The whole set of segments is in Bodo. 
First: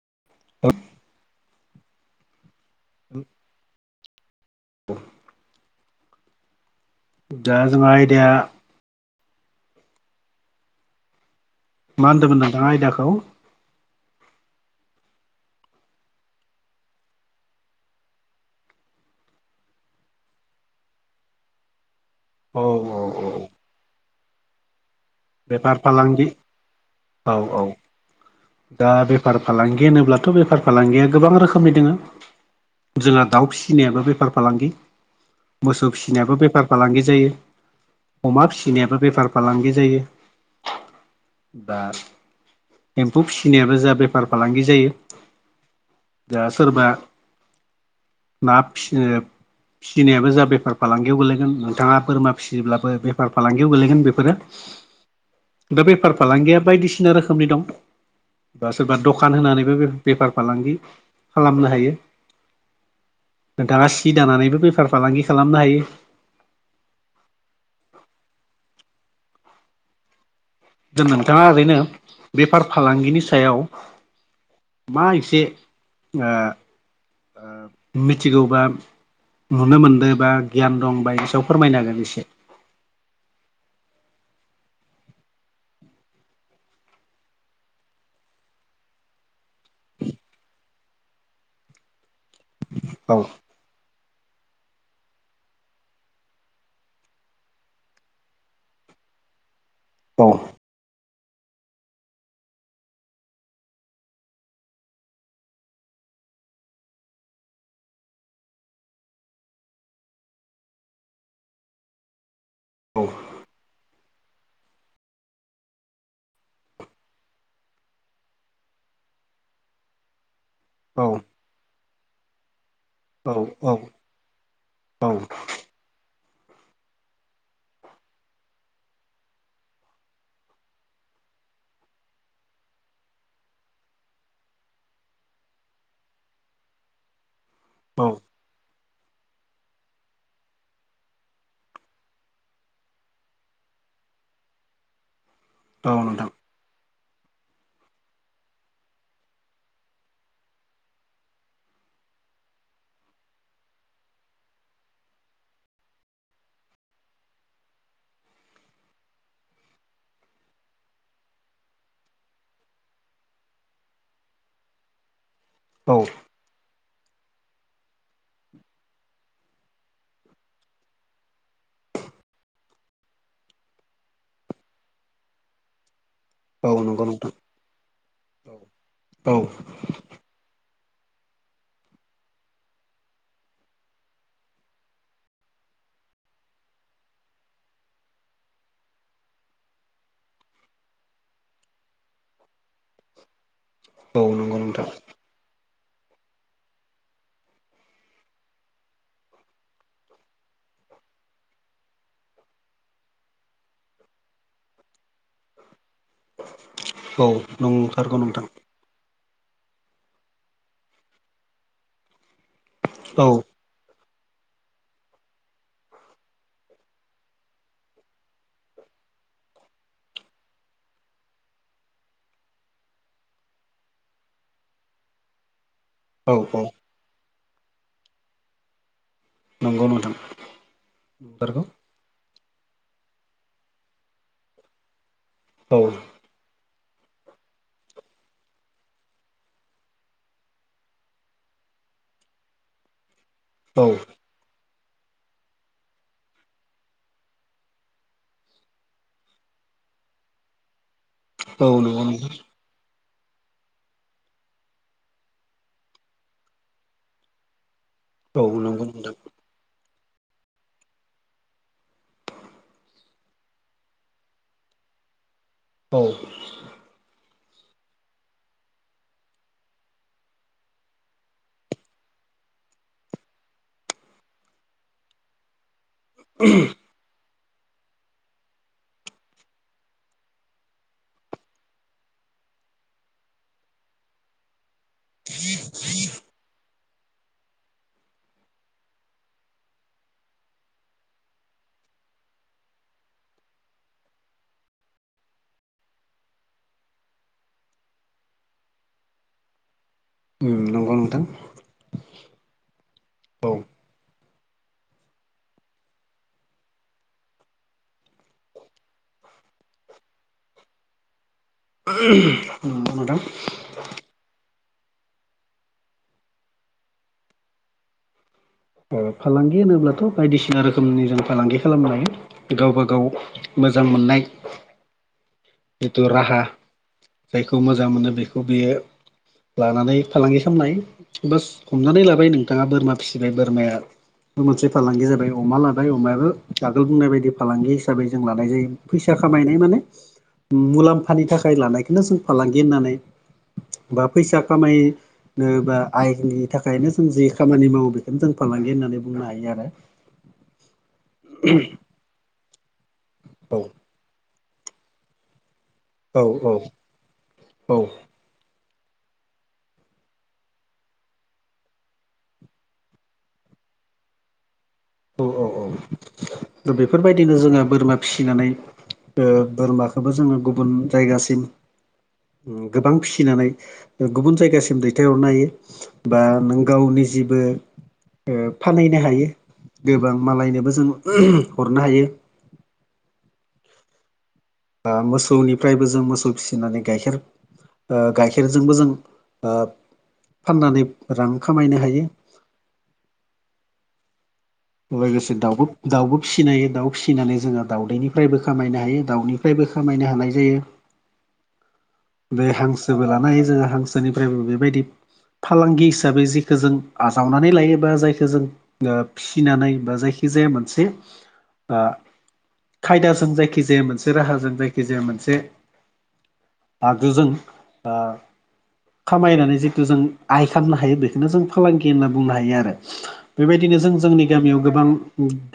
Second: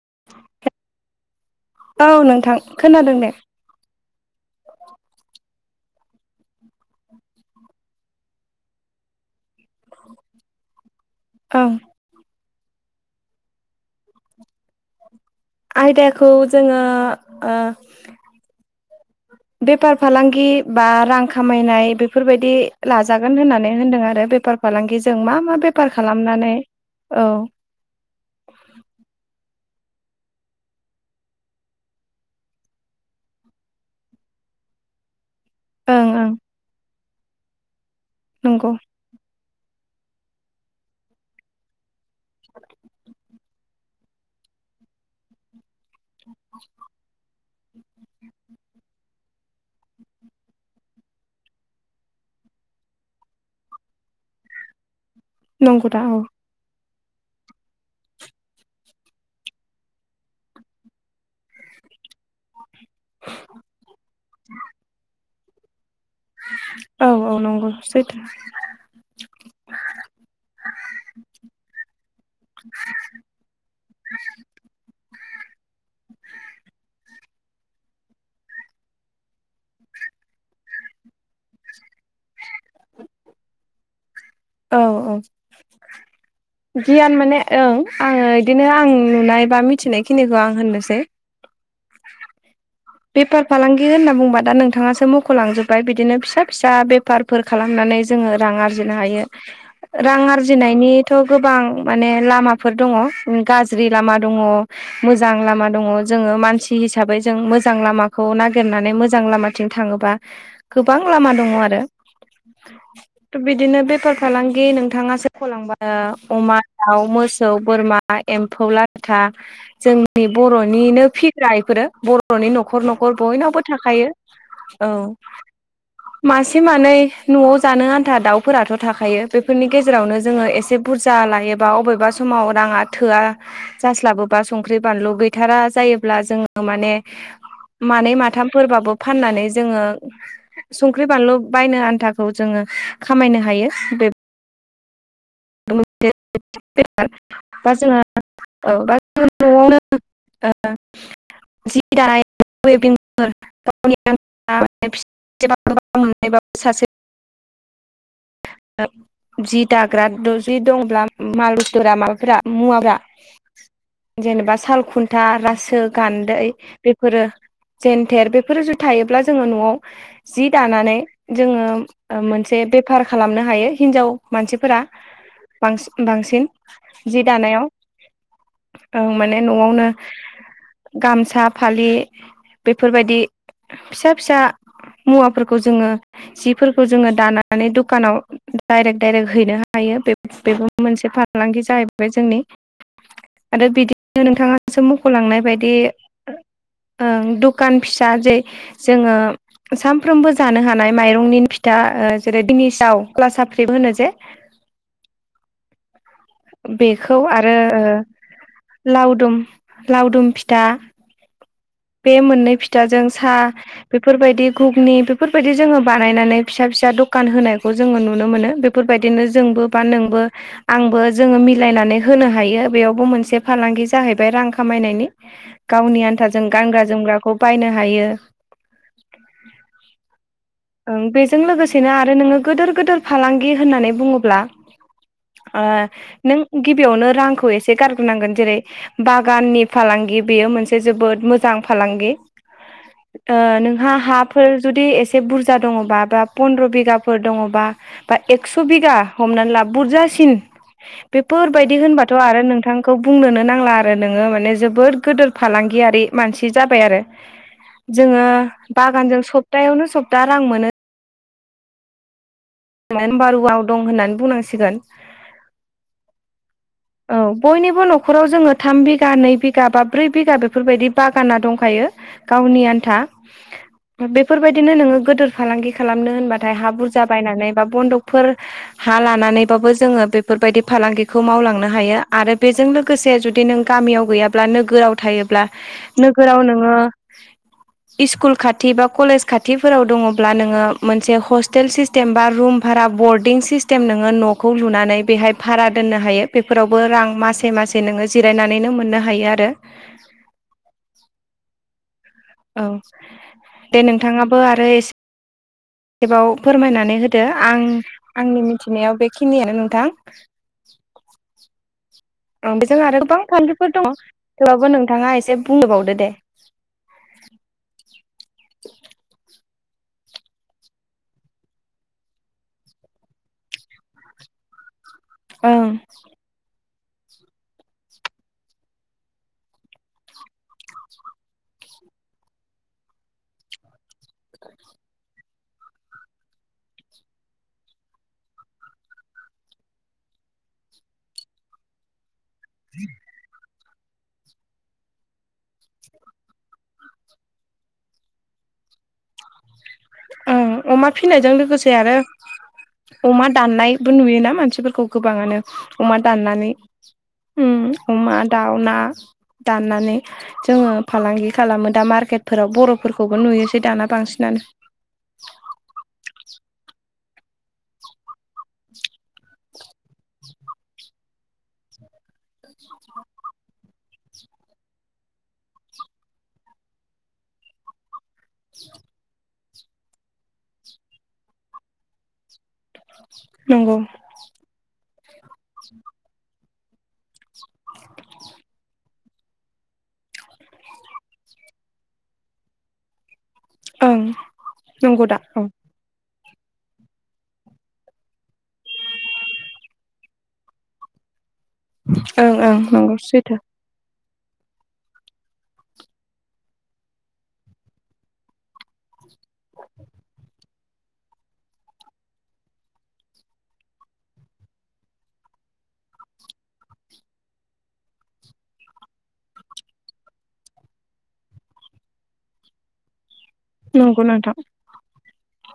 [inaudible] औ नोंथां खोनादों दे। दा दा जोंहा आयदाया ओं। मा होन्दोंमोन नोंथाङा आयदाखौ? आयदाखौ जोङो ओ बेफार फालांगि बा रां खामायनाय बे फोरबायदि औ औ लाजागोन होननानै होन्दों आरो बेफार फालांगि जों मा मा बेफार बेपार फालांगि औ खालामनानै औ। औ दा बेफार फालांगि होनोब्लाथ' बेफार फालांगिया गोबां रोखोमनि दोङो। जोंहा दाउ फिसिनायाबो बेफार फालांगि। मोसौ ओं ओं फिसिनायाबो बेफार फालांगि जायो अमा नंगौ फिसिनायाबो बेफार फालांगि जायो दा एम्फौ फिसिनायाबो जा बेफार फालांगि जायो। दा सोरबा ना फिसनो फिसिनायाबो जा बेफार फालांगियाव गोलैगोन नोंथाङा बोरमा फिसियोब्लाबो बेफार फालांगियाव गोलैगोन बेफोरो। दा नंगौ बेफार औ फालांगिया बायदिसिना रोखोमनि दं। बा सोरबा दखान होनानैबो बे-बेफार फालांगि खालामनो हायो। दा सि दानानैबो बेफार फालांगि खालामनो हायो। औ औ नंगौ सैथो। जों नोंथाङा ओरैनो बेफार फालांगिनि सायाव मा एसे ओ ओ मिथिगौबा नुनो मोनदो बा गियान दं बायदि सायाव फोरमायना होगोन एसे? औ औ। [inaudible] गियान माने ओं आङो इदिनो आं नुनाय बा मिथिनाय खिनिखौ आं होननोसै। [inaudible] बेफार फालांगि होनना बुंबा दा नोंथाङासो मख'लांजोब्बाय बिदिनो फिसा फिसा बेफारफोर खालामनानै जोङो रां आरजिनो हायो। औ रां आरजिनायनिथ' गोबां माने लामाफोर दङ उम गाज्रि लामा दङ। मोजां लामा दङ जोङो मानसि हिसाबै जों मोजां लामाखौ नागिरनानै मोजां लामा थिं थाङोबा गोबां लामा दङ आरो। औ थ' बिदिनो बेफार फालांगि नोंथाङासो खलांबा ओ अमा दाउ मोसौ बोरमा एम्फौ लाथा जोंनि बर'निनो औ फिग्रा इफोरो बर'नि न'खर न'ख खर औ बयनावबो थाखायो औ। मासे मानै न'आव जानो आन्था दाउफोराथ' थाखायो बेफोरनि गेजेरावनो जोङो एसे बुरजा लायोबा अबेबा समाव राङा थोआ जास्लाबोबा संख्रि बानलु गैथारा जायोब्ला जोङो माने औ मानै माथामफोरबाबो फाननानै जोङो संख्रि बानलु बायनो आन्थाखौ जोङो खामायनो हायो। बेफ नोंथां [unintelligible] [unintelligible] बा जोंहा औ [unintelligible] [unintelligible] [unintelligible] [unintelligible] जि दाग्रा द जि दंब्ला माल बस्तुफोरा माबाफोर मुवाफ्रा जेनेबा साल खुन्था रासो औ गान्दै बेफोरो जेन्थेर बेफोर जुदि थायोब्ला जोङो न'आव जि दानानै जोङो मोनसे बेफार खालामनो हायो हिनजाव मानसिफोरा बांसि बांसिन। औ नंगौ जि नोंथां दानायाव ओं औ माने न'आवनो। गामसा फालि बेफोरबायदि फिसा फिसा मुवाफोरखौ जोङो जिफोरखौ जोङो दानानै दुख खानाव दाइरेक्ट दाइरेक्ट हैनो हायो बे-बेबो मोनसे फालांगि जाहैबाय जोंनि। आरो औ बिदिनो नंगौ नोंथां नोंथाङासो मख'लांनाय बायदि ओं दखान फिसा जे जोङो सानफ्रोमबो जानो हानाय माइरंनि फिथा जेरै औ क्लास फ्रिबो होनो जे बेखौ औ आरो नंथारगौ नोंथां लावदुम लावदुम फिथा बे मोननै फिथाजों औ साहा बेफोरबायदि घुगनि बेफोरबायदि जोङो बानायनानै फिसा फिसा दखान होनायखौ जोङो नुनो मोनो बे बेफोरबायदिनो जोंबो बा नोंबो आंबो जोङो मिलायनानै होनो हायो बेयावबो मोनसे फालांगि जाहैबाय रां खामायनायनि गावनि औ आन्थाजों औ गानग्रा जोमग्राखौ बायनो हायो। नंगौ नोंथां। ओं बेजों नंथारगौ लोगोसेनो आरो नोङो गिदोर गिदोर फालांगि होननानै बुङोब्ला औ नों गिबियावनो रांखौ एसे गारग्रोनांगोन जेरै बागाननि फालांगि बेयो मोनसे जोबोद मोजां फालांगि [inaudible] नोंहा हाफोर जुदि एसे बुरजा दङबा बा पन्द्र' बिगाफोर दङबा बा एक्स' बिगा हमनानै ला बुरजासिन बेफोरबायदि होनबाथ' आरो नोंथां। खौ बुंनोनो नांला आरो नोङो माने जोबोद गोदोर फालांगियारि मानसि जाबाय आरो। जोङो औ नंगौ नोंथां बागानजों सप्तायावनो सप्ता रां मोनो। मोनबारुआव दं होननानै बुंनांसिगोन। औ। औ बयनिबो न'खराव जोङो थाम बिघा नै बिगा बा ब्रै बिगा बेफोरबायदि बागाना दंखायो। गावनि आन्था बेफोरबायदिनो नोङो गोदोर फालांगि खालामनो होनबाथाय हा बुर जाबायनानै बा बन्दकफोर हा लानानैबाबो जोङो बेफोरबायदि फालांगिखौ मावलांन हायो आरो बेजों लोगोसे जुदि नों गामियाव गैयाब्ला नोगोराव। थायोब्ला नोगोराव नोङो। [inaudible] इसकुल खाथि बा कलेज खाथिफोराव दङब्ला नोङो मोनसे हस्टेल सिस टेम बा रुम भारा बरडिं सिस्टेम नोङो न'खौ लुनानै बेहाय भारा दोननो हायो। बेफोरावबो रां मासे मासे नोङो जिरायनानैनो मोननो हायो आरो। उम नंगौ नोंथां। औ। औ। दे नोंथाङाबो आरो एस खेबाव फोरमायनानै होदो आं आंनि मिथिनायाव बेखिनियानो नोंथां। उम। ओ बेजों आरो गोबां फान्दोफोर दङ थेवबाबबो नोंथाङा एसे बुंनोबावदो दे। ओ फालांगि होनोब्लाथ' बायदिसिना रोखोमनि जों फालांगि खालामनो हायो। गावबागाव मोजां मोननाय। ओं जिथु राहा जायखौ मोजां मोनो बेखौ बेयो। लानानै फालांगि खालामनो हायो बास हमनानै लाबाय नोंथाङा बोरमा फिसिबाय बोरमाया। बे मोनसे फालांगिया जाबाय अमा लाबाय अमायाबो आगोल बुंनाय बायदि फालांगि हिसाबै जों लानाय जायो। फैसा खामायनाय माने। मुलाम्फानि थाखाय लानायखौनो जों फालांगि होननानै बा फैसा खामाय। नो बा आइननि थाखायनो जों जि खामानि मावो बेखौनो जों फालांगि होननानै बुंनो हायो आरो। ओं अमा फिनायजों लोगोसे आरो। अमा औ दाननायबो नुयोना मानसिफोरखौ गोबाङानो। अमा औ दाननानै उम औ अमा दाउ ना दाननानै। जोङो फालांगि खालामो दा मार्केटफोराव बर'फोरखौबो नुयोसै दाना बांसिनानो। औ औ औ। फोरबायदिनो जोङो बोरमा फिसिनानै। ओ बोरमाखोबो जोङो गुबुन जायगासिम गोबां फिसिनानै गुबुन जायगासिम दैथायहरनो हायो बा नों गावनि जेबो। ओ फानहैनो हायो। गोबां मालायनोबो जों हरनो हायो। नंगौ। आ मोसौनिफ्रायबो जों मोसौ फिसिनानै गाइखेर ओ गाइखेरजोंबो जों। ओ फाननानै रां खामायनो हायो। ओं। नंगौ दा लोगोसे ओं दाउ दाउबो फिसिनो हायो दाउ फिसिनानै जोङो दाउदैनिफ्रायबो खामायनो हायो दाउनिफ्रायबो खामायनो हानाय जायो। बे ओं नंगौ हांसोबो लानो सैथो हायो जोङो हांसोनिफ्रायबो बेबायदि। फालांगि हिसाबै जेखो जों आजावनानै लायोबा जायखौ जों ओ। फिसिनानै बा जायखिजाया मोनसे। ओ खायदाजों जायखिजाया मोनसे राहाजों जायखिजाया मोनसे। आगोजों ओ। खामायनानै जिथु जों आइ खालामनो हायो बेखौनो जों फालांगि होनना बुंनो हायो आरो बेबायदिनो नंगौ जों जोंनि नोंथां गामियाव गोबां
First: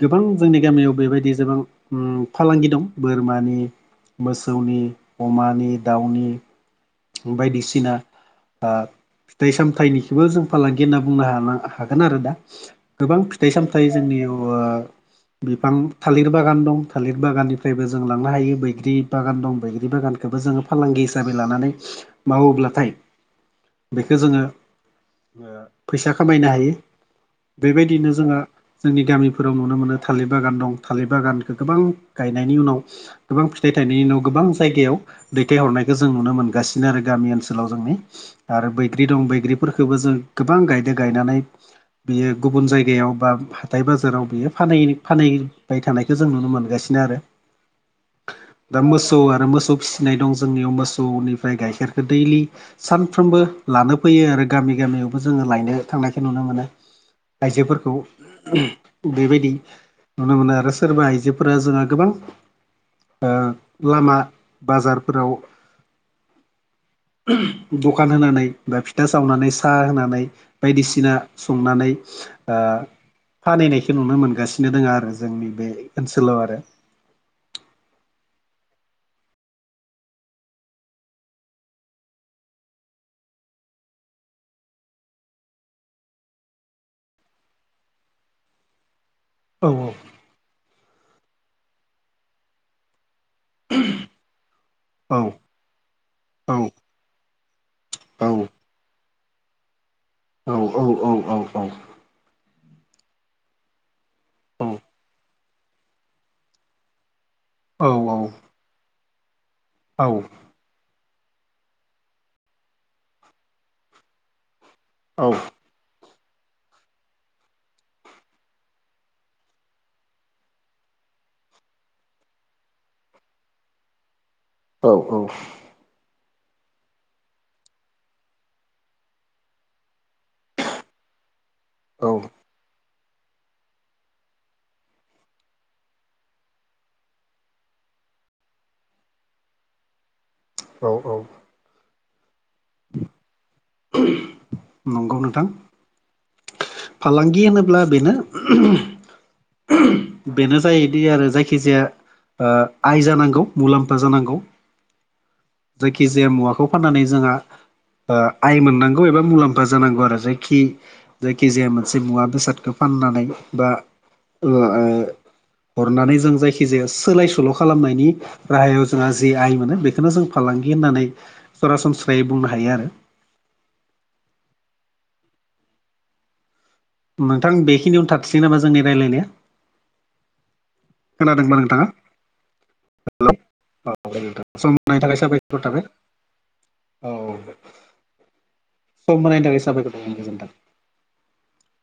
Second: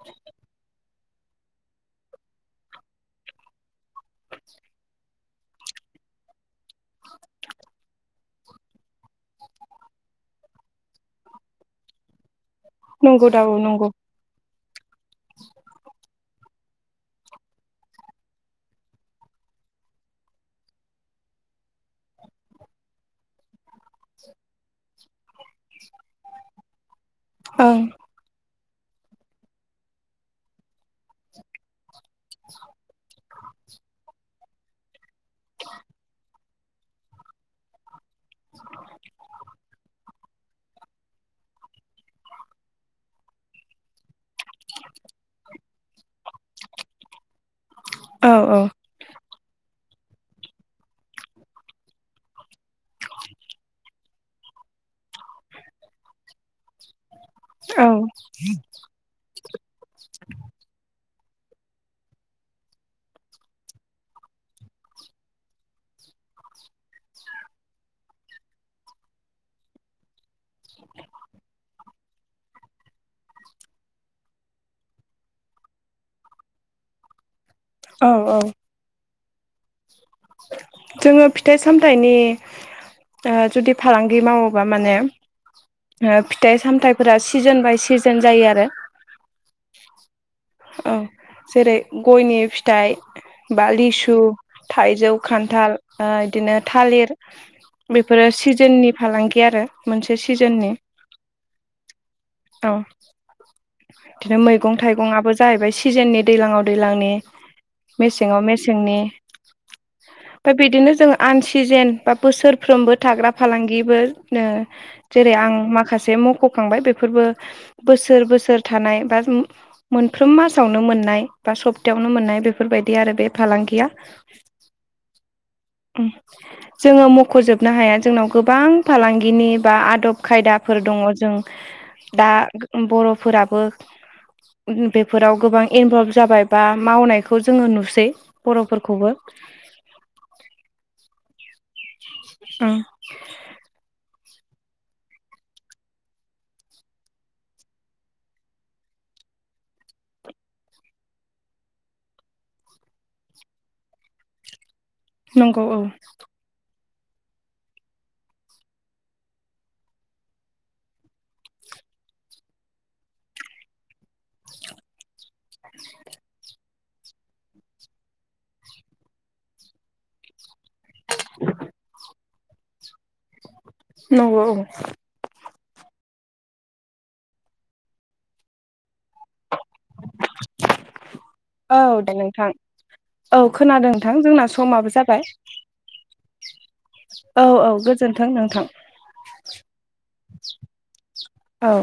गोबां जोंनि गामियाव बेबायदि गोबां फालांगि दं बोरमानि मोसौनि अमानि दाउनि बायदिसिना फिथाइ सामथायाइनिखौबो जों फालांगि होनना बुंनो हागोन आरो दा गोबां नंगौ दा औ फिथाइ नंगौ सामथायाइ जोंनियाव बिफां थालिर बागान दं थालिर बागाननिफ्रायबो जों लांनो हायो बैग्रि बागान दं बैग्रि बागान बेबो जोङो फालांगि हिसाबै लानानै मावोब्लाथाय बेखौ जोङो फैसा खामायनो हायो ओं बेबायदिनो जोंहा जोंनि गामिफोराव नुनो मोनो थालिर बागान दं थालिर बागानखौ गोबां गायनायनि उनाव गोबां फिथाइ थायनायनि उनाव गोबां जायगायाव दैथायहरनायखौ जों नुनो मोनगासिनो बिनो आरो गामि ओनसोलाव जोंनि आरो बैग्रि दं बैग्रिफोरखौबो जों गोबां गायदो गायनानै बियो गुबुन जायगायाव बा हाथाय बाजाराव बियो फ फानहबाय थानाय खौ जों नुनो मोनगासिनो आरो औ औ दा मोसौ आरो मोसौ फिसिनाय दं जोंनियाव मोसौनिफ्राय गाइखेरखौ दैलि सानफ्रोमबो लानो फैयो आरो गामि गामियावबो जोङो लायनो थांनायखौ नुनो मोनो औ आइजोफोरखौ बेबायदि नुनो मोनो आरो सोरबा आइजोफोरा जोंहा गोबां लामा बाजारफोराव दखान होनानै बा फिथा सावनानै साहा होनानै बायदिसिना संनानै फानहोनायखौ नुनो मोनगासिनो दङ आरो जोंनि बे ओनसोलाव आरो औ औ जोङो फिथाइ सामथायाइनि जुदि फालांगि मावोबा माने फिथाइ सामथाइफोरा सिजोन बाय सिजोन जायो आरो औ औ औ जेरै गयनि फिथाइ बा लिसु थाइजौ औ द खान्थाल बिदिनो औ थालिर बेफोरो औ सिजोननि फालांगि आरो मोनसे औ सिजोननि औ औ औ औ औ बिदिनो मैगं थाइगंआबो जाहैबाय सिजोननि दैलाङाव दैज्लांनि औ मेसेङाव मेसें सेंनि ओमफ्राय बिदिनो जों आन सिजेन बा बोसोरफ्रोमबो थाग्रा फालांगिबो जेरै आं माखासे मख'खांबाय बेफोरबो बोसोर बोसोर थानाय बा मोनफ्रोम मासावनो मोननाय बा सप्तायावनो मोननाय बेफोरबायदि आरो बे फालांगिया औ औ उम जोङो मख'जोबनो हाया जोंनाव गोबां फालांगिनि बा आदब खायदाफोर दङ जों औ दा बर'फोराबो बेफोराव गोबां इनभल्भ जाबाय बा मावनायखौ जोङो नुसै बर'फोरखौबो औ औ ओं नंगौ नोंथां फालांगि होनोब्ला बेनो बेनो जायोदि आरो जायखिजाया ओ आइ जानांगौ मुलाम्फा जानांगौ नंगौ औ जायखिजाया मुवाखौ फाननानै जोंहा आइ मोननांगौ एबा मुलाम्फ फा जानांगौ आरो जायखि जायखिजाया मोनसे मुवा बेसादखौ फाननानै बा ओ हरनानै जों जायखि खि जाया सोलाय सोल' खालामनायनि राहायाव जोंहा जे आइ मोनो बेखौनो जों फालांगि गि होननानै सरासनस्रायै बुंनो हायो आरो। नंगौ औ नोंथां बेखिनियावनो थाथोसै नामा जोंनि रायज्लायनाया? औ नोंथाङा? दे नोंथां औ खोनादों नोंथां जोंना सम समाबो होनायनि थाखाय जाबाय। साबायखर थाबाय औ औ गोजोन्थों नोंथां। सम होनायनि थाखाय साबायखर थाबाय गोजोन्थों। औ